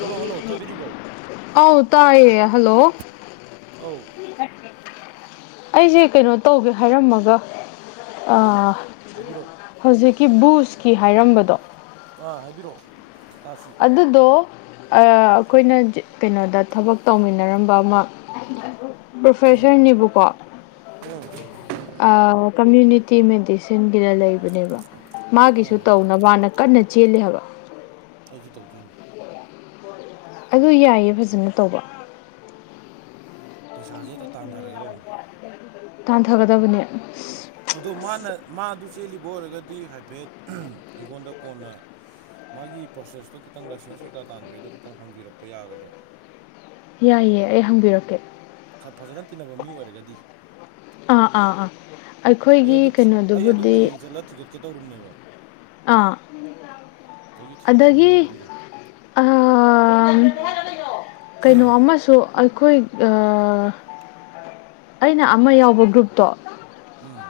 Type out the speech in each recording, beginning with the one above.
Hello hello ꯇꯥꯕꯤꯔꯤꯕꯧ ꯑꯧ ꯇꯥꯏꯌꯦ hello ꯑꯧ ꯑꯩꯁꯦ ꯀꯩꯅꯣ ꯇꯧꯒꯦ ꯍꯥꯏꯔꯝꯃꯒ ꯀꯔꯤ ꯍꯥꯏꯕꯤꯔꯛꯑꯣ ꯍꯧꯖꯤꯛꯀꯤ ꯕꯨꯁꯀꯤ ꯍꯥꯏꯔꯝꯕꯗꯣ ꯑꯥ ꯍꯥꯏꯕꯤꯔꯛꯑꯣ ꯇꯥꯁꯤ ꯑꯗꯨꯗꯣ ꯑꯩꯈꯣꯏꯅ ꯀꯩꯅꯣꯗ ꯊꯕꯛ ꯇꯧꯃꯤꯟꯅꯔꯝꯕ ꯑꯃ ꯄ꯭ꯔꯣꯐꯦꯁꯔꯅꯤꯕꯨꯀꯣ ꯀꯃ꯭ꯌꯨꯅꯤꯇꯤ ꯃꯦꯗꯤꯁꯤꯟꯒꯤꯗ ꯂꯩꯕꯅꯦꯕ ꯃꯥꯒꯤꯁꯨ ꯇꯧꯅ ꯋꯥꯅ ꯀꯟꯅ ꯆꯦꯜꯂꯤ ꯍꯥꯏꯕ ꯑꯩꯁꯨ ꯇꯧꯗꯣꯏꯅꯤ ꯑꯗꯨ ꯌꯥꯏꯌꯦ ꯐꯖꯅ ꯇꯧꯕ ꯄꯩꯁꯥꯁꯦ ꯍꯦꯛꯇ ꯇꯥꯟꯊꯔꯒꯦꯗꯧ ꯇꯥꯟꯊꯒꯗꯕꯅꯦ ꯑ ꯑꯗꯣ ꯃꯥꯅ ꯃꯥ ꯑꯗꯨ ꯆꯦꯜꯂꯤꯕ ꯑꯣꯏꯔꯒꯗꯤ ꯍꯥꯏꯐꯦꯠ ꯑꯩꯉꯣꯟꯗ ꯀꯣꯟꯅ ꯃꯥꯒꯤ ꯄ꯭ꯔꯣꯁꯦꯁꯇꯣ ꯈꯤꯇꯪ ꯂꯥꯏꯁꯦꯟꯁ ꯀꯩꯀꯥ ꯇꯥꯟꯕꯩꯗꯣ ꯈꯤꯇꯪ ꯍꯪꯕꯤꯔꯛꯄ ꯌꯥꯒꯗ꯭ꯔꯣ ꯌꯥꯏꯌꯦ ꯑꯩ ꯍꯪꯕꯤꯔꯛꯀꯦ ꯈ ꯐꯖꯅ ꯇꯤꯟꯅꯕ ꯃꯤ ꯑꯣꯏꯔꯒꯗꯤ ꯑꯥ ꯑꯥ ꯑꯥ ꯑꯩ ꯑꯩꯈꯣꯏꯒꯤ ꯑꯩ ꯑꯗꯨ ꯀꯩꯅꯣꯗꯨꯕꯨꯗꯤ ꯍꯌꯦꯡ ꯆꯠꯂ ꯊꯤꯒꯠꯀꯦ ꯇꯧꯔꯨꯝꯅꯦꯕ ꯑꯥ ꯑꯩꯁꯨ ꯑꯗꯒꯤ ꯊꯤꯒꯠꯅꯤꯡꯉꯤꯅꯦꯕ ꯑꯗꯨꯏꯗꯣ ꯑ ꯀꯩꯅꯣ ꯑꯃꯁꯨ ꯑꯩꯈꯣꯏ ꯑꯩꯅ ꯑꯃ ꯌꯥꯎꯕ ꯒ꯭ꯔꯨꯞꯇꯣ ꯎꯝ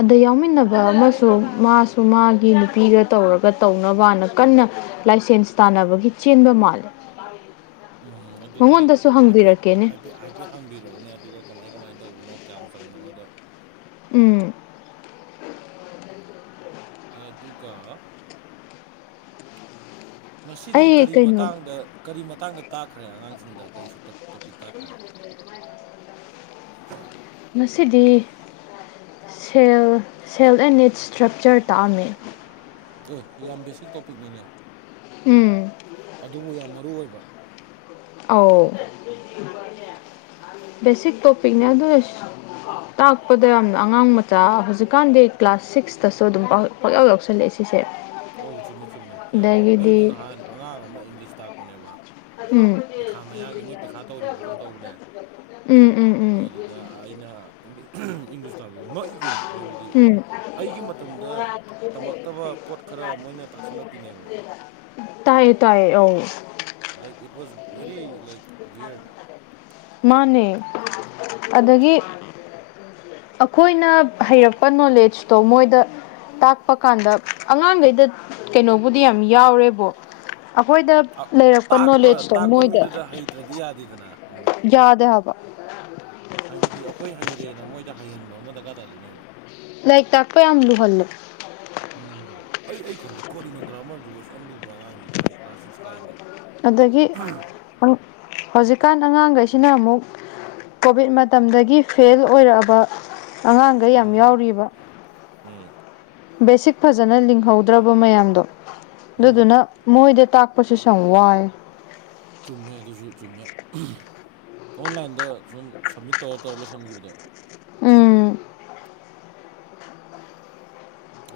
ꯑꯗ ꯌꯥꯎꯃꯤꯟꯅꯕ ꯑꯃꯁꯨ ꯃꯥꯁꯨ ꯃꯥꯒꯤ ꯅꯨꯄꯤꯒ ꯇꯧꯔꯒ ꯇꯧꯅꯕꯅ ꯀꯟꯅ ꯂꯥꯏꯁꯦꯟꯁ ꯇꯥꯟꯅꯕꯒꯤ ꯆꯦꯟꯕ ꯃꯥꯜꯂꯤ ꯎꯝ ꯑꯗꯨꯗꯤ ꯍꯥꯏꯐꯦꯠ ꯍꯥꯏꯐꯦꯠ ꯍꯥꯏꯐꯦꯠ ꯍꯥꯡꯕꯤꯔꯛꯑꯣꯅꯦ ꯑꯗꯨꯒ ꯀꯃꯥꯏ ꯀꯃꯥꯏꯅ ꯇꯧꯕꯅꯣ ꯀꯌꯥꯝ ꯆꯪꯕꯅꯣꯗꯣ ꯎꯝ ꯑꯗꯨꯒ ꯉꯁꯤꯗꯤ ꯑꯩ ꯀꯔꯤ ꯀꯩꯅꯣ ꯃꯇꯥꯡꯗ ꯀꯔꯤ ꯃꯇꯥꯡꯗ ꯇꯥꯛꯈ꯭ꯔꯦ ꯑꯉꯥꯡꯁꯤꯡꯗ ꯀꯔꯤꯁꯨ ꯇꯣꯄꯤꯛ ꯇꯥꯈ꯭ꯔꯦ ꯉꯁꯤꯗꯤ cell cell and its structure ꯇꯥꯛꯑꯝꯃꯤ ꯑꯦ ꯌꯥꯝ ꯕꯦꯁꯤꯛ ꯇꯣꯄꯤꯛꯅꯤꯅꯦ ꯎꯝ ꯑꯗꯨꯕꯨ ꯌꯥꯝ ꯃꯔꯨ ꯑꯣꯏꯕ ꯑ ꯕꯦꯁꯤꯛ ꯇꯣꯄꯤꯛꯅꯦ ꯑꯗꯨ ꯇꯄꯗ ꯌꯥꯝ ꯑꯣ ꯑꯉꯥꯡ ꯃꯆꯥ ꯍꯧꯖꯤꯛꯀꯥꯟꯗꯤ ꯀ꯭ꯂꯥꯁ ꯁꯤꯛꯁꯇꯁꯨ ꯑꯗꯨꯝ ꯄꯥꯛꯂꯎ ꯌꯥꯎꯁꯜꯂꯛꯑꯦ ꯁꯤꯁꯦ ꯑꯧ ꯆꯨꯝꯃꯦ ꯆꯨꯝꯃꯦ ꯌꯥꯎꯋꯦ ꯑꯩꯅ ꯑꯗꯒꯤꯗꯤ ꯅꯍꯥꯟ ꯑꯉꯥꯡ ꯑꯃ ꯏꯪꯂꯤꯁ ꯇꯥꯛꯄꯅꯦꯕ ꯄꯩꯈꯥ ꯎꯝ ꯃꯌꯥꯒꯤ ꯃꯣꯏ ꯄꯩꯈꯥ ꯎꯝ ꯇꯧꯔꯤꯕ꯭ꯔꯥ ꯀꯩꯅꯣꯝ ꯎꯝ ꯎꯝ ꯑꯗ ꯑꯩꯅ ꯏꯪꯂꯤꯁ ꯇꯥꯕꯗꯣ ꯉꯛꯏ ꯀꯣꯏꯩꯅꯣ ꯍꯥꯏꯕꯗꯤ ꯎꯝ ꯑꯩꯒꯤ ꯃꯇꯝꯗ ꯇꯝꯂꯛꯇꯕ ꯄꯣꯠ ꯈꯔ ꯃꯣꯏꯅ ꯇꯥꯛꯁꯜꯂꯛꯄꯤꯅꯦꯕ ꯇꯥꯏꯌꯦ ꯇꯥꯏꯌꯦ ꯑ like it was very like ꯌꯔ ꯃꯥꯅꯦ ꯑꯗꯒꯤ ꯑꯩꯈꯣꯏꯅ ꯍꯩꯔꯛꯄ ꯅꯣꯂꯦꯖꯇꯣ ꯃꯣꯏꯗ ꯇꯥꯛꯄ ꯀꯥꯟꯗ ꯑꯉꯥꯡꯈꯩꯗ ꯀꯩꯅꯣꯕꯨꯗꯤ ꯌꯥꯝ ꯌꯥꯎꯔꯦꯕꯣ ꯑꯩꯈꯣꯏꯗ ꯂꯩꯔꯛꯄ ꯅꯣꯂꯦꯖꯇꯣ ꯃꯣꯏꯗ ꯇ꯭ꯗꯗꯤꯌꯥꯗꯤꯗꯅ ꯌꯥꯗ ꯍꯥꯏꯕ ꯍꯥꯏꯕꯗꯤ ꯑꯩꯈꯣꯏ ꯍꯩꯔꯦꯅ ꯃꯣꯏꯗ ꯍꯩꯍꯟꯕ ꯑꯃ ꯗꯔꯀꯥꯔ ꯇꯥꯗꯣꯏꯅꯦꯕ ꯂꯥꯏꯔꯤꯛ ꯇꯥꯛꯄ ꯌꯥꯝ ꯂꯨꯍꯜꯂꯣ ꯎꯝ ꯑꯩ ꯑꯩ ꯈꯣꯜꯂꯤ ꯈꯣꯔꯤꯅꯣ ꯒ꯭ꯔꯥꯃꯔꯁꯤꯕꯨꯁ ꯌꯥꯝ ꯂꯨꯕ꯭ꯔꯥ ꯑꯉꯥꯡꯁꯤꯗ ꯑꯃꯨꯛ ꯀ꯭ꯂꯥꯁ ꯁꯤꯛꯁ ꯀꯥꯏꯅꯤ ꯑꯗꯒꯤ ꯍꯧꯖꯤꯛꯀꯥꯟ ꯑꯉꯥꯡꯈꯩꯁꯤꯅ ꯑꯃꯨꯛ ꯀꯣꯚꯤꯠ ꯃꯇꯝꯗꯒꯤ ꯐꯦꯜ ꯑꯣꯏꯔꯛꯑꯕ ꯑꯉꯥꯡꯒ ꯌꯥꯝ ꯎꯝ ꯌꯥꯎꯔꯤꯕ ꯎꯝ ꯕꯦꯁꯤꯛ ꯐꯖꯅ ꯂꯤꯡꯍꯧꯗ꯭ꯔꯕ ꯃꯌꯥꯝꯗꯣ ꯎꯝ ꯑꯗꯨꯗꯨꯅ ꯃꯣꯏꯗ ꯇꯥꯛꯄꯁꯨ ꯁ ꯌꯥꯝ ꯋꯥꯏ ꯆꯨꯝꯃꯦ ꯑꯗꯨꯁꯨ ꯆꯨꯝꯃꯦ ꯑꯣꯟꯂꯥꯏꯟꯗ ꯁꯨꯝ ꯁꯕꯃꯤꯠ ꯇꯧꯔ ꯇꯧꯔ ꯂꯣꯏꯁꯤꯟꯈꯤꯕꯗꯣ ꯎꯝ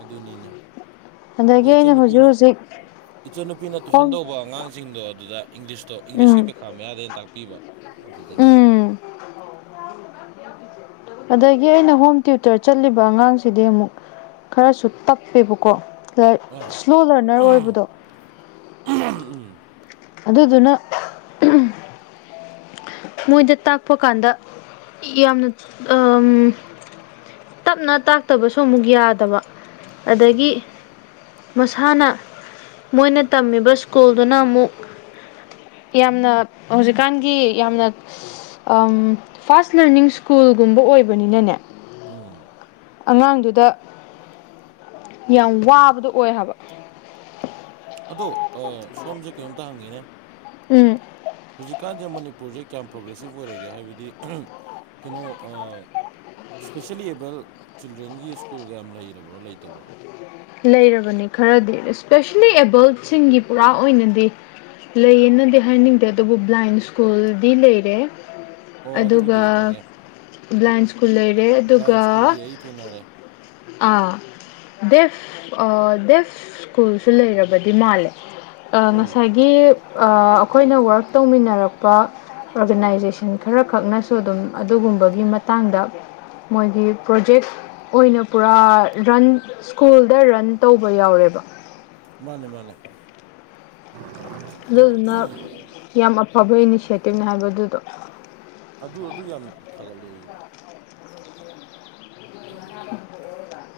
ꯑꯗꯨꯅꯤꯅꯦ ꯑꯗꯒꯤ ꯑꯩꯈꯣꯏ ꯑꯩꯅ ꯍꯧꯖꯤꯛ ꯏꯆꯟꯅꯨꯄꯤꯅ ꯍꯧꯖꯤꯛ ꯏꯆꯟꯅ ꯅꯨꯄꯤꯅ ꯇꯨꯏꯁꯟ ꯍꯣꯝ ꯇꯧꯕ ꯑꯉꯥꯡꯁꯤꯡꯗꯣ ꯑꯗꯨꯗ ꯏꯪꯂꯤꯁꯇꯣ ꯏꯪꯂꯤꯁꯀꯤꯩ ꯎꯝ ꯄꯩꯈꯥ ꯃꯌꯥꯗꯩꯅ ꯇꯥꯛꯄꯤꯕ ꯑꯗꯨꯗꯅꯤꯗ ꯎꯝ ꯑꯗꯒꯤ ꯑꯩꯅ ꯍꯣꯝ ꯇ꯭ꯌꯨꯇꯔ ꯆꯠꯂꯤꯕ ꯑꯉꯥꯡꯁꯤꯗꯤ ꯑꯃꯨꯛ ꯈꯔꯁꯨ ꯇꯞꯄꯦꯕꯀꯣ ꯑꯥ ꯁ꯭ꯂꯣ ꯂꯔꯅꯔ ꯑꯣꯏꯕꯗꯣ ꯎꯝ ꯑꯗꯨꯗꯨꯅ ꯃꯣꯏꯗ ꯇꯥꯛꯄ ꯀꯥꯟꯗ ꯌꯥꯝꯅ ꯇꯞꯅ ꯇꯥꯛꯇꯕꯁꯨ ꯑꯃꯨꯛ ꯌꯥꯗꯕ ꯑꯗꯒꯤ ꯆꯨꯝꯃꯦ ꯃꯁꯥꯅ ꯃꯣꯏꯅ ꯇꯝꯃꯤꯕ ꯁ꯭ꯀꯨꯜꯗꯨꯅ ꯑꯃꯨꯛ ꯌꯥꯝꯅ ꯍꯧꯖꯤꯛꯀꯥꯟꯒꯤ ꯌꯥꯝꯅ ꯐꯥꯁ ꯂꯔꯅꯤꯡ ꯁ꯭ꯀꯨꯜꯒꯨꯝꯕ ꯑꯣꯏꯕꯅꯤꯅꯅꯦ ꯎꯝ ꯑꯉꯥꯡꯗꯨꯗ ꯌꯥꯝ ꯋꯥꯕꯗꯣ ꯑꯣꯏ ꯍꯥꯏꯕ ꯑꯗꯣ ꯁꯣꯝꯁꯦ ꯀꯩꯅꯣꯝꯇ ꯍꯪꯉꯤꯅꯦ ꯎꯝ ꯍꯧꯖꯤꯛꯀꯥꯟꯗ ꯃꯅꯤꯄꯨꯔꯁꯦ ꯀꯌꯥꯝ ꯄ꯭ꯔꯣꯒ꯭ꯔꯦꯁꯤꯞ ꯑꯣꯏꯔꯒꯦ ꯍꯥꯏꯕꯗꯤ ꯀꯩꯅꯣ ꯁ꯭ꯄꯦꯁꯦꯜꯂꯤ ꯑꯦꯕꯜ ꯆꯤꯜꯗ꯭ꯔꯦꯟꯒꯤ ꯁ꯭ꯀꯨꯜꯒ ꯌꯥꯝ ꯂꯩꯔꯕ꯭ꯔꯣ ꯂꯩꯇꯕ꯭ꯔꯣ ꯂꯩꯔꯕꯅꯤ ꯈꯔꯗꯤ ꯏꯁꯄꯦꯁꯦꯜꯂꯤ ꯑꯦꯕꯜꯠꯁꯤꯡꯒꯤ ꯄꯨꯔꯥ ꯑꯣꯏꯅꯗꯤ ꯂꯩꯌꯦꯅꯗꯤ ꯍꯥꯏꯅꯤꯡꯗꯦ ꯑꯗꯨꯕꯨ ꯕ꯭ꯂꯥꯏꯟ ꯁ꯭ꯀꯨꯜꯗꯤ ꯂꯩꯔꯦ ꯑꯣ ꯑꯗꯨꯕꯨꯗꯤ ꯑꯗꯨꯒ ꯑꯩ ꯈꯪꯉꯦ ꯕ꯭ꯂꯥꯏꯟ ꯁ꯭ꯀꯨꯜ ꯂꯩꯔꯦ ꯑꯗꯨꯒ ꯕ꯭ꯂꯥꯏꯟ ꯁ꯭ꯀꯨꯜꯗꯤ ꯑꯩ ꯊꯦꯡꯅꯔꯦ ꯗꯦꯐ ꯗꯦꯐ ꯁ꯭ꯀꯨꯜꯁꯨ ꯂꯩꯔꯕꯗꯤ ꯃꯥꯜꯂꯦ ꯑꯧ ꯉꯁꯥꯏꯒꯤ ꯑꯩꯈꯣꯏꯅ ꯔꯛ ꯇꯧꯃꯤꯟꯅꯔꯛꯄ ꯑꯣꯔꯒꯅꯥꯏꯖꯦꯁꯟ ꯈꯔꯈꯛꯅꯁꯨ ꯑꯗꯨꯝ ꯑꯗꯨꯒꯨꯝꯕꯒꯤ ꯃꯇꯥꯡꯗ ꯃꯣꯏꯒꯤ ꯄ꯭ꯔꯣꯖꯦꯛ ꯑꯣꯏꯅ ꯄꯨꯔꯥ ꯔꯟ ꯁ꯭ꯀꯨꯜꯗ ꯔꯟ ꯇꯧꯕ ꯌꯥꯎꯔꯦꯕ ꯃꯥꯅꯦ ꯃꯥꯅꯦ ꯑꯗꯨꯗꯨꯅ ꯌꯥꯝ ꯑꯐꯕ ꯏꯅꯤꯁꯦꯇꯤꯞꯅꯦ ꯍꯥꯏꯕ ꯑꯗꯨꯗꯣ ꯑꯗꯨ ꯑꯗꯨ ꯌꯥꯝ ꯊꯥꯒꯠꯂꯛꯦ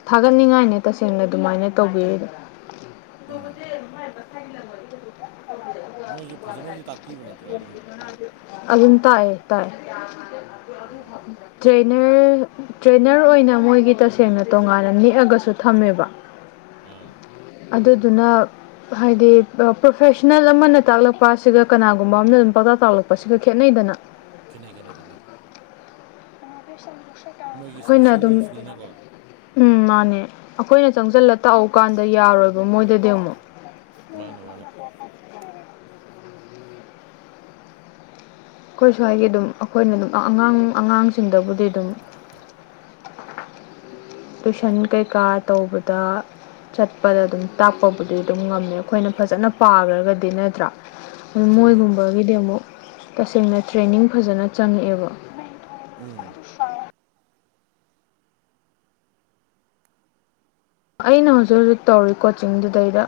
ꯊꯥꯒꯠꯅꯤꯡꯉꯥꯏꯅꯦ ꯇꯁꯦꯡꯅ ꯑꯗꯨꯃꯥꯏꯅ ꯇꯧꯕꯤꯔꯤꯗꯣ꯫ ꯎꯝ ꯃꯣꯏꯁꯦ ꯐꯖꯅꯗꯤ ꯇꯥꯛꯄꯤꯕ ꯅꯠꯇ꯭ꯔꯣ ꯑꯗꯨꯝ ꯅꯪ ꯑꯗꯨꯝ ꯎꯕ꯭ꯔꯣ ꯇꯥꯛꯦ ꯇꯥꯛꯦ ꯑꯣ ꯇ꯭ꯔꯦꯅꯔ ꯇ꯭ꯔꯦꯅꯔ ꯑꯣꯏꯅ ꯃꯣꯏꯒꯤ ꯇꯁꯦꯡꯅ ꯇꯣꯉꯥꯟꯅ ꯅꯦꯛꯑꯒꯁꯨ ꯊꯝꯃꯦꯕ꯫ ꯑꯝ ꯑꯗꯨꯗꯨꯅ ꯍꯥꯏꯗꯤ ꯄ꯭ꯔꯣꯐꯦꯁꯅꯦꯜ ꯑꯃ ꯅ ꯇꯥꯛꯂꯛꯄ ꯑꯁꯤꯒ ꯀꯅꯥꯒꯨꯝꯕ ꯑꯃꯅ ꯑꯗꯨꯝ ꯄꯨꯡꯇꯥꯛ ꯇꯥꯛꯂꯛꯄꯁꯤꯒ ꯈꯦꯠꯅꯩꯗꯅ꯫ ꯈꯦꯅꯩ ꯈꯦꯅꯩ ꯈꯦꯩ꯫ ꯃꯥꯁ ꯁꯥ ꯀ [inaudible] ꯃꯣꯏꯒꯤ ꯁ꯭ꯄꯦꯁꯦꯜ ꯅꯤꯟꯁꯅꯤꯅꯀꯣ꯫ ꯎꯝ ꯃꯥꯅꯦ ꯑꯩꯈꯣꯏꯅ ꯆꯪꯁꯤꯜꯂ ꯇꯥꯛꯎ ꯀꯥꯟꯗ ꯌꯥꯔꯣꯏꯕ ꯃꯣꯏꯗꯗꯤ ꯑꯃꯨꯛ ꯃꯥꯅꯦ ꯃꯥꯅꯦ ꯑꯩꯈꯣꯏꯁꯨ꯭ꯋꯥꯏꯒꯤ ꯑꯗꯨꯝ ꯑꯩꯈꯣꯏꯅ ꯑꯗꯨꯝ ꯑꯉꯥꯡ ꯑꯉꯥꯡꯁꯤꯡꯗꯕꯨꯗꯤ ꯑꯗꯨꯝ ꯇꯨꯏꯁꯟ ꯀꯩꯀꯥ ꯇꯧꯕꯗ ꯆꯠꯄꯗ ꯑꯗꯨꯝ ꯇꯥꯛꯄꯕꯨꯗꯤ ꯑꯗꯨꯝ ꯉꯝꯃꯦꯕ ꯑꯩꯈꯣꯏꯅ ꯐꯖꯅ ꯄꯥꯈ꯭ꯔꯒꯗꯤ ꯅꯠꯇ꯭ꯔꯥ ꯑꯗꯨ ꯆꯨꯝꯃꯦ ꯃꯣꯏꯒꯨꯝꯕꯒꯤꯗꯤ ꯑꯃꯨꯛ ꯇꯁꯦꯡꯅ ꯇ꯭ꯔꯦꯅꯤꯡ ꯐꯖꯅ ꯆꯪꯉꯛꯑꯦꯕ ꯎꯝ ꯑꯩꯅ ꯍꯧꯖꯤꯛ ꯍꯧꯖꯤꯛ ꯇꯧꯔꯤ ꯀꯣꯆꯤꯡꯗꯨꯗꯩꯗ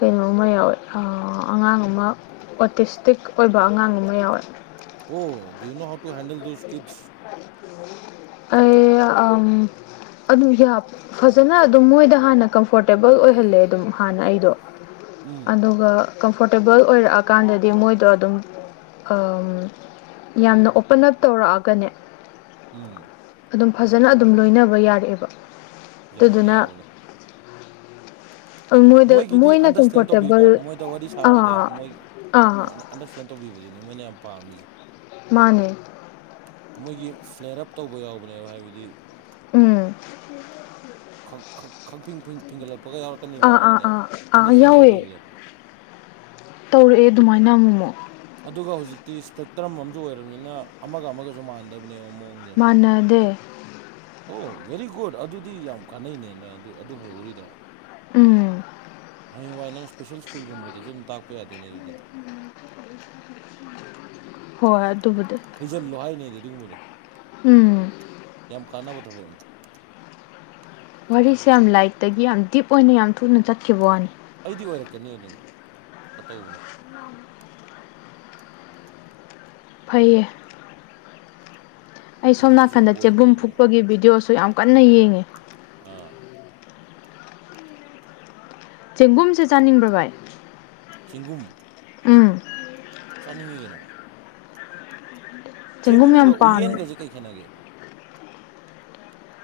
ꯀꯩꯅꯣꯃ ꯌꯥꯎꯋꯦ ꯑꯉꯥꯡ ꯑꯃ ꯑꯣꯇꯤꯁꯇꯤꯛ ꯑꯣꯏꯕ ꯑꯉꯥꯡ ꯑꯃ ꯌꯥꯎꯋꯦ ꯑꯣ ꯗꯨꯌꯨꯅꯣ how to handle those kids ꯑꯩ ꯑꯝ ꯑꯗꯨ ꯐꯖꯅ ꯑꯗꯨꯝ ꯃꯣꯏꯗ ꯍꯥꯟꯅ ꯀꯝꯐꯣꯔꯇꯦꯕꯜ ꯑꯣꯏꯍꯜꯂꯦ ꯑꯗꯨꯝ ꯍꯥꯟꯅ ꯑꯩꯗꯣ ꯎꯝ ꯑꯗꯨꯒ ꯀꯝꯐꯣꯔꯇꯦꯕꯜ ꯑꯣꯏꯔꯛꯑꯀꯥꯟꯗꯗꯤ ꯃꯣꯏꯗꯣ ꯑꯗꯨꯝ ꯑꯝ ꯌꯥꯝꯅ ꯑꯣꯄꯟ ꯑꯞ ꯇꯧꯔꯛꯑꯒꯅꯦ ꯎꯝ ꯑꯗꯨꯝ ꯐꯖꯅ ꯑꯗꯨꯝ ꯂꯣꯏꯅꯕ ꯌꯥꯔꯛꯑꯦꯕ꯫ ꯌꯥꯕꯅꯦ ꯑꯗꯨꯗꯨꯅ ꯌꯥꯕꯅꯦ ꯃꯣꯏꯗ ꯃꯣꯏꯒꯤꯗꯤ ꯃꯣꯏꯅ ꯑꯟꯗꯔꯁꯇꯦꯟ ꯇꯧꯕꯤꯕ ꯀꯝꯐꯣꯔꯇꯦꯕꯜ ꯃꯣꯏꯗ ꯋꯥꯔꯤ ꯁꯥꯕꯗ ꯑꯥ ꯃꯣꯏ ꯑꯥ ꯑꯟꯗꯔꯁꯇꯦꯟ ꯇꯧꯕꯤꯕꯗꯨꯅꯤ ꯃꯣꯏꯅ ꯌꯥꯝ ꯄꯥꯝꯃꯤꯁꯦ꯫ ꯃꯥꯅꯦ ꯃꯣꯏꯒꯤ ꯐ꯭ꯂꯦꯔꯞ ꯇꯧꯕ ꯌꯥꯎꯕꯅꯦꯕ ꯍꯥꯏꯕꯗꯤ ꯎꯝ ꯈꯥ ꯈꯥ ꯈꯥꯡꯐꯤꯡ ꯐꯤꯡꯒꯠꯂꯛꯄꯒ ꯌꯥꯎꯔ꯫ ꯑꯥ ꯑꯥ ꯑꯥ ꯑꯥ ꯌꯥꯎꯑꯦ ꯇꯧꯔꯛꯑꯦ ꯑꯗꯨꯃꯥꯏꯅ ꯑꯃꯨꯛꯃꯛ꯫ ꯑꯗꯨꯒ ꯍꯧꯖꯤꯛꯇꯤ ꯏꯁꯄꯦꯛꯇ꯭ꯔꯝ ꯑꯃꯖꯨ ꯑꯣꯏꯔꯕꯅꯤꯅ ꯑꯃꯒ ꯑꯃꯒꯁꯨ ꯃꯥꯟꯅꯗꯕꯅꯦꯕ ꯃꯑꯣꯡꯗ꯫ ꯃꯥꯅꯗꯦ ꯑꯣ ꯕꯦꯔꯤꯒꯨꯗ ꯑꯗꯨꯗꯤ ꯌꯥꯝ ꯀꯥꯟꯅꯩꯅꯦꯅ ꯑꯗꯨ ꯑꯗꯨ ꯍꯩꯍꯧꯔꯤꯗꯣ꯫ ꯎꯝ ꯍꯌꯦꯡꯋꯥꯏ ꯅꯪ ꯏꯁꯄꯦꯁꯦꯜ ꯁ꯭ꯀꯨꯜꯒꯨꯝꯕꯗ ꯑꯗꯨꯝ ꯇꯥꯛꯄ ꯌꯥꯗꯣꯏꯅꯦ ꯑꯗꯨꯗꯤ꯫ ꯍꯣꯏ ꯑꯗꯨꯕꯨꯗꯤ ꯍꯩꯖꯤꯜꯂꯣ ꯍꯥꯏꯅꯦ ꯑꯩꯗꯤ ꯑꯗꯨꯒꯨꯝꯕꯗꯣ꯫ ꯎꯝ ꯌꯥꯝ ꯀꯥꯟꯅꯕ ꯊꯕꯛꯅꯤ꯫ ꯋꯥꯔꯤꯁꯦ ꯌꯥꯝ ꯂꯥꯏꯛꯇꯒꯤ ꯌꯥꯝ ꯗꯤꯞ ꯑꯣꯏꯅ ꯌꯥꯝ ꯊꯨꯅ ꯆꯠꯈꯤꯕ ꯋꯥꯅꯤ꯫ ꯑꯩꯗꯤ ꯑꯣꯏꯔꯛꯀꯅꯤ ꯑꯗꯨꯅ ꯈꯇꯧꯕꯅꯦ꯫ ꯐꯩꯌꯦ ꯑꯩ ꯁꯣꯝ ꯗꯤꯞꯁꯨ ꯅꯥꯀꯟꯗ ꯑꯣꯏꯗꯦ ꯆꯦꯕꯨꯝ ꯑꯗꯨꯅ ꯐꯨꯛꯄꯒꯤ ꯚꯤꯗꯤꯑꯣꯁꯨ ꯌꯥꯝ ꯀꯟꯅ ꯌꯦꯡꯉꯤ꯫ ꯑꯥ ꯆꯦꯡꯒꯨꯝꯁꯦ ꯆꯥꯅꯤꯡꯕ꯭ꯔ ꯚꯥꯏ꯫ ꯆꯦꯡꯒꯨꯝ ꯎꯝ ꯆꯥꯅꯤꯡꯉꯤ ꯀꯩꯅꯣ꯫ ꯆꯦꯡꯒꯨꯝ ꯌꯥꯝ ꯆꯦꯡꯒꯨꯝꯒ ꯄꯥꯝꯃꯦ ꯎꯌꯦꯟꯒꯁꯦ ꯀꯩ ꯈꯦꯠꯅꯒꯦ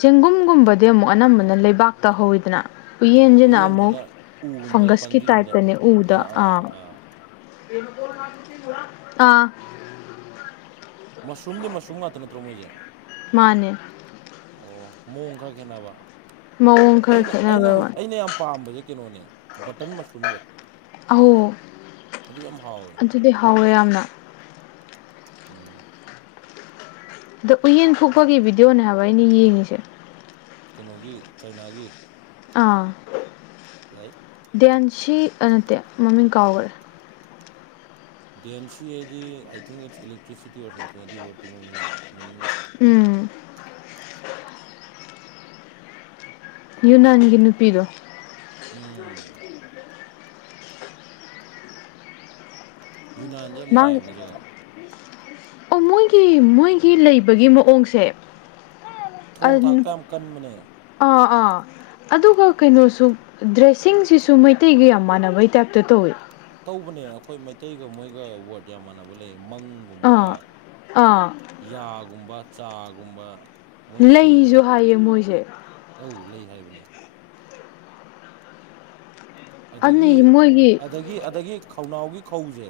ꯆꯦꯡꯒꯨꯝꯒꯨꯝꯕꯗꯤ ꯑꯃꯨꯛ ꯑꯅꯝꯕꯅ ꯂꯩꯕꯥꯛꯇ ꯍꯧꯋꯤꯗꯅ꯫ ꯑꯣ ꯎꯌꯦꯟꯖꯤꯅ ꯑꯃꯨꯛ ꯎꯌꯦꯟꯁꯤꯅ ꯎꯒꯨꯝꯕꯗ ꯐꯪꯒꯁꯀꯤ ꯄꯥꯝꯕꯤꯒꯨꯝꯕꯗ ꯇꯥꯏꯞꯇꯅꯦ ꯎꯗꯥ ꯑꯥ ꯑꯥ ꯑꯥ ꯑꯥ ꯑꯥ ꯃꯁꯔꯨꯝꯗꯤ ꯃꯁꯔꯨꯝ ꯉꯥꯛꯇ ꯅꯠꯇ꯭ꯔꯣ ꯃꯣꯏꯁꯦ ꯃꯥꯅꯦ ꯑꯣ ꯃꯑꯣꯡ ꯈꯔ ꯈꯦꯠꯅꯕ ꯃꯑꯣꯡ ꯈꯔ ꯑꯩꯅ ꯑꯩꯅ ꯈꯦꯠꯅꯕꯩ ꯍꯧ ꯋꯥꯅꯤ ꯑꯩꯅ ꯌꯥꯝ ꯄꯥꯝꯕꯁꯦ ꯀꯩꯅꯣꯅꯦ ꯕꯇꯟ ꯃꯁꯔꯨꯝꯗꯣ ꯑꯧ ꯑꯗꯨ ꯌꯥꯝ ꯍꯥꯎꯋꯦ꯫ ꯑꯗꯨꯗꯤ ꯍꯥꯎꯋꯦ ꯌꯥꯝꯅ꯫ ꯎꯝ ꯑꯗꯨ ꯎꯌꯦꯟ ꯐꯨꯛꯄꯒꯤ ꯚꯤꯗꯤꯑꯣꯅꯦ ꯍꯥꯏꯕ ꯑꯩꯅ ꯌꯦꯡꯉꯤꯁꯦ꯫ ꯀꯩꯅꯣꯒꯤ ꯆꯩꯅꯥꯒꯤ꯫ ꯑꯥ ꯌꯥꯏ ꯗꯦꯟꯁꯤ ꯑꯦ ꯅꯠꯇꯦ ꯃꯃꯤꯡ ꯀꯥꯎꯒꯔꯦ꯫ ꯗꯦꯟꯁꯤ ꯍꯥꯏꯗꯤ I think it's electricity or something ꯑꯗꯨꯎ ꯋꯔꯗꯠꯇꯨꯒꯤ ꯃꯃꯤꯡꯗꯣ ꯃꯤꯅꯤꯡꯗꯣ꯫ ꯎꯝ ꯌꯨꯅꯟꯒꯤ ꯅꯨꯄꯤꯗꯣ ꯎꯝ ꯌꯨꯅꯥꯟꯁꯦ ꯌꯥꯝ ꯃꯥꯡ ꯅꯨꯡꯉꯥꯏꯕꯅꯦ ꯖꯒꯥ [unintelligible] ꯑꯣ ꯃꯣꯏꯒꯤ ꯃꯣꯏꯒꯤ ꯂꯩꯕꯒꯤ ꯃꯑꯣꯡꯁꯦ ꯊꯣꯡ ꯊꯥꯛꯇ ꯌꯥꯝ ꯀꯟꯕꯅꯦ ꯑꯥ ꯑꯥ ꯑꯗꯨꯒ ꯀꯩꯅꯣꯁꯨ ꯗ꯭ꯔꯦꯁꯤꯡꯁꯤꯁꯨ ꯃꯩꯇꯩꯒ ꯌꯥꯝ ꯃꯥꯟꯅꯕꯩ ꯇꯥꯏꯞꯇ ꯇꯧꯋꯦ ꯇꯧꯕꯅꯦ ꯑꯩꯈꯣꯏ ꯃꯩꯇꯩꯒ ꯃꯣꯏꯒ ꯋꯥꯔꯗ ꯌꯥꯝ ꯃꯥꯟꯅꯕ ꯂꯩꯌꯦ ꯃꯪ ꯒꯨꯝꯕ ꯑꯥ ꯑꯥ ꯌꯥꯒꯨꯝꯕ ꯆꯥꯒꯨꯝꯕ ꯃꯣꯏꯁꯨ ꯁꯤꯟꯅꯕꯅꯦ ꯂꯩꯁꯨ ꯍꯥꯏꯌꯦ ꯃꯣꯏꯁꯦ ꯑꯧ ꯂꯩ ꯍꯥꯏꯕꯅꯦ ꯑꯗꯨꯅ ꯑꯗꯒꯤ ꯃꯣꯏꯒꯤ ꯑꯗꯒꯤ ꯑꯗꯒꯤ ꯈꯧꯅꯥꯎꯒꯤ ꯈꯧꯖꯦ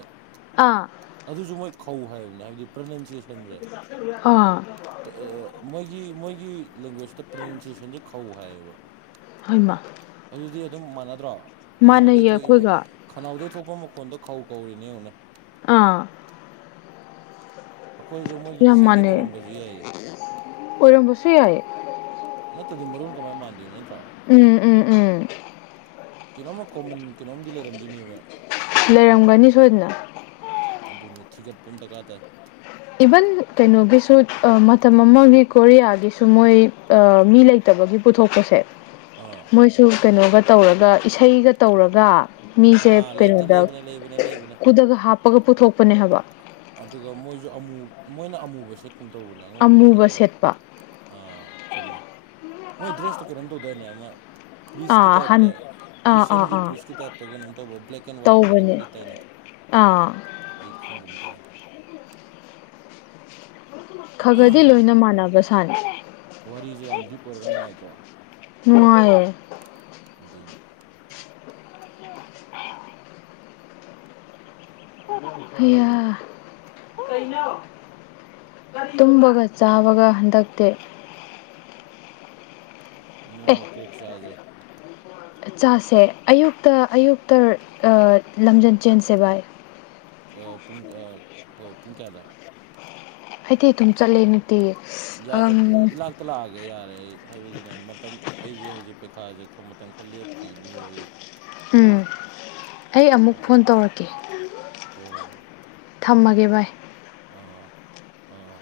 ꯑꯥ ꯑꯗꯨꯁꯨ ꯃꯣꯏ ꯈꯧꯎ ꯍꯥꯏꯕꯅꯤ ꯍꯥꯏꯕꯗꯤ ꯄ꯭ꯔꯅꯟꯁꯤ ꯑꯥ ꯑꯦ ꯑꯦ ꯃꯣꯏꯒꯤ ꯃꯣꯏꯒꯤ ꯂꯦꯡꯒ꯭ꯋꯦꯖꯇ ꯄ꯭ꯔꯅꯟꯁꯦꯁꯟꯁꯦ ꯈꯧ ꯍꯥꯏꯌꯦꯕ ꯍꯩꯃꯥ ꯑꯗꯨꯗꯤ ꯑꯗꯨꯝ ꯃꯥꯟꯅꯗ꯭ꯔꯣ ꯈꯧꯅꯥꯎꯗꯩ ꯃꯥꯟꯅꯩꯌꯦ ꯊꯣꯛꯏꯕ ꯑꯩꯈꯣꯏꯒ ꯈꯅꯥꯎꯗꯩ ꯊꯣꯛꯄ ꯃꯈꯣꯟꯗꯣ ꯈꯧ ꯀꯧꯔꯤꯅꯦ ꯌꯦꯡꯉꯨꯅꯦ ꯑꯥ ꯑꯩꯈꯣꯏꯁꯦ ꯃꯣꯏꯒꯤ ꯌꯥꯝ ꯗꯤꯁꯦꯟꯗꯦꯠ ꯃꯥꯟꯅꯩ ꯑꯣꯏꯔꯝꯕꯁꯨ ꯌꯥꯏꯌꯦ ꯑꯣꯏꯔꯝꯕꯁꯨ ꯌꯥꯏꯌꯦ ꯅꯠꯇꯗꯤ ꯃꯔꯣꯟ ꯀꯃꯥꯏ ꯃꯥꯟꯗꯣꯏꯅꯣ ꯅꯠꯇ꯭ꯔꯣ ꯎꯝ ꯎꯝ ꯎꯝ ꯎꯝ ꯀꯩꯅꯣꯝꯃ ꯀꯣꯃꯟ ꯀꯩꯅꯣꯝꯗꯤ ꯂꯩꯔꯝꯗꯣꯏꯅꯦꯕ ꯂꯩꯔꯝꯒꯅꯤ ꯁꯣꯏꯗꯅ ꯑꯗꯨꯅꯦ ꯊꯤꯒꯠꯄꯝ ꯗꯔꯀꯥꯔ ꯇꯥꯏ ꯏꯕꯟ ꯀꯩꯅꯣꯒꯤꯁꯨ ꯑꯥꯝ ꯃꯇꯝ ꯑꯃꯒꯤ ꯀꯣꯔꯤꯌꯥꯒꯤꯁꯨ ꯃꯣꯏ ꯑꯥꯝ ꯃꯤ ꯂꯩ ꯇꯕꯒꯤ ꯄꯨꯊꯣꯛꯄꯁꯦ ꯑꯥ ꯃꯣꯏꯁꯨ ꯀꯩꯅꯣꯒ ꯇꯧꯔꯒ ꯏꯁꯩꯒ ꯇꯧꯔꯒꯥ ꯃꯤꯁꯦ ꯑꯥ ꯂꯩꯕꯅꯦ ꯀꯩꯅꯣꯗ ꯂꯩꯕꯅꯦ ꯂꯩꯕꯅꯦ ꯂꯩꯕꯅꯦ ꯀꯨꯗꯒ ꯍꯥꯞꯄꯒ ꯄꯨꯊꯣꯛꯄꯅꯦ ꯍꯥꯏꯕ ꯑꯗꯨꯒ ꯃꯣꯏꯖꯨ ꯑꯃꯨ ꯃꯣꯏꯅ ꯑꯃꯨꯕ ꯁꯦꯠꯀꯨꯝ ꯇꯧꯕꯅꯦ ꯑꯉꯧꯕꯗꯤ ꯑꯃꯨꯕ ꯁꯦꯠꯇꯕꯅꯤ ꯁꯦꯠꯄ ꯑꯥ ꯆꯨꯨꯝꯃꯦ ꯃꯣꯏ ꯗ꯭ꯔꯦꯁꯇꯣ ꯀꯩꯅꯣꯝ ꯇꯧꯗꯥꯏꯅꯦ ꯑꯃ ꯄ꯭ꯔꯤꯁꯀꯤ ꯑꯥ ꯇꯥꯏꯞꯇ ꯍꯟ ꯑꯥ ꯑꯥ ꯈ꯭ꯔꯤꯁꯌꯦꯟꯒꯤ ꯑꯥ ꯄ꯭ꯔꯤꯁꯀꯤ ꯇꯥꯏꯞꯇ ꯀꯩꯅꯣꯝ ꯇꯧꯕ ꯕ꯭ꯂꯦꯛ ꯑꯦꯟ ꯋꯥꯏꯠꯇꯔ ꯀꯩꯅꯣꯝ ꯇꯧꯕꯅꯦ ꯂꯤꯠꯇꯥꯏꯅꯦ ꯑꯥ ꯑꯩ ꯈꯪꯒꯨꯝ ꯇꯧꯋꯦ ꯈꯒꯗꯤ ꯂꯣꯏꯅ ꯃꯥꯟꯅꯕꯁꯥꯅꯦ ꯋꯥꯔꯤꯖꯦ ꯌꯥꯝ ꯗꯤꯞ ꯑꯣꯏꯔꯒ ꯅꯨꯡꯉꯥꯏꯇ꯭ꯔꯣ ꯅꯨꯡꯉꯥꯏꯌꯦ ꯑꯗꯨꯅꯦ ꯍꯌꯥ ꯀꯩꯅꯣ ꯇꯨꯝꯕꯒ ꯆꯥꯕꯒ ꯍꯟꯗꯛꯇꯤ ꯑꯦ ꯅꯣꯡꯃ ꯄꯣꯛ ꯆꯥꯥꯖꯦ ꯆꯥꯁꯦ ꯑꯌꯨꯛꯇ ꯑꯌꯨꯛꯇ ꯑꯥ ꯂꯝꯖꯦꯟ ꯆꯦꯟꯁꯦ ꯚꯥꯏ ꯑꯥ ꯄꯨꯡ ꯑꯥ ꯍꯣꯏ ꯄꯨꯡ ꯀꯌꯥꯗ ꯑꯩꯗꯤ ꯑꯗꯨꯝ ꯆꯠꯂꯦ ꯇ [inaudible] ꯌꯥꯗ ꯏꯂ [inaudible] ꯍꯛꯇ ꯂꯥꯛꯑꯒꯦ ꯌꯥꯔꯦ ꯍꯥꯏꯕꯗꯤꯅꯦ ꯃꯇꯝ ꯑꯩꯁꯦ ꯍꯧꯖꯤꯛ ꯄꯩꯈꯥꯁꯦ ꯃꯇꯝ ꯈꯔ ꯂꯦꯞꯈꯤꯅꯤꯕ ꯎꯝ ꯑꯩ ꯑꯃꯨꯛ ꯑꯗꯨ ꯐꯣꯟ ꯍꯣꯏ ꯇꯧꯔꯛꯀꯦ ꯍꯣꯏ ꯍꯣꯏ ꯊꯝꯃꯒꯦ ꯚꯥꯏ ꯑꯥ ꯑꯥ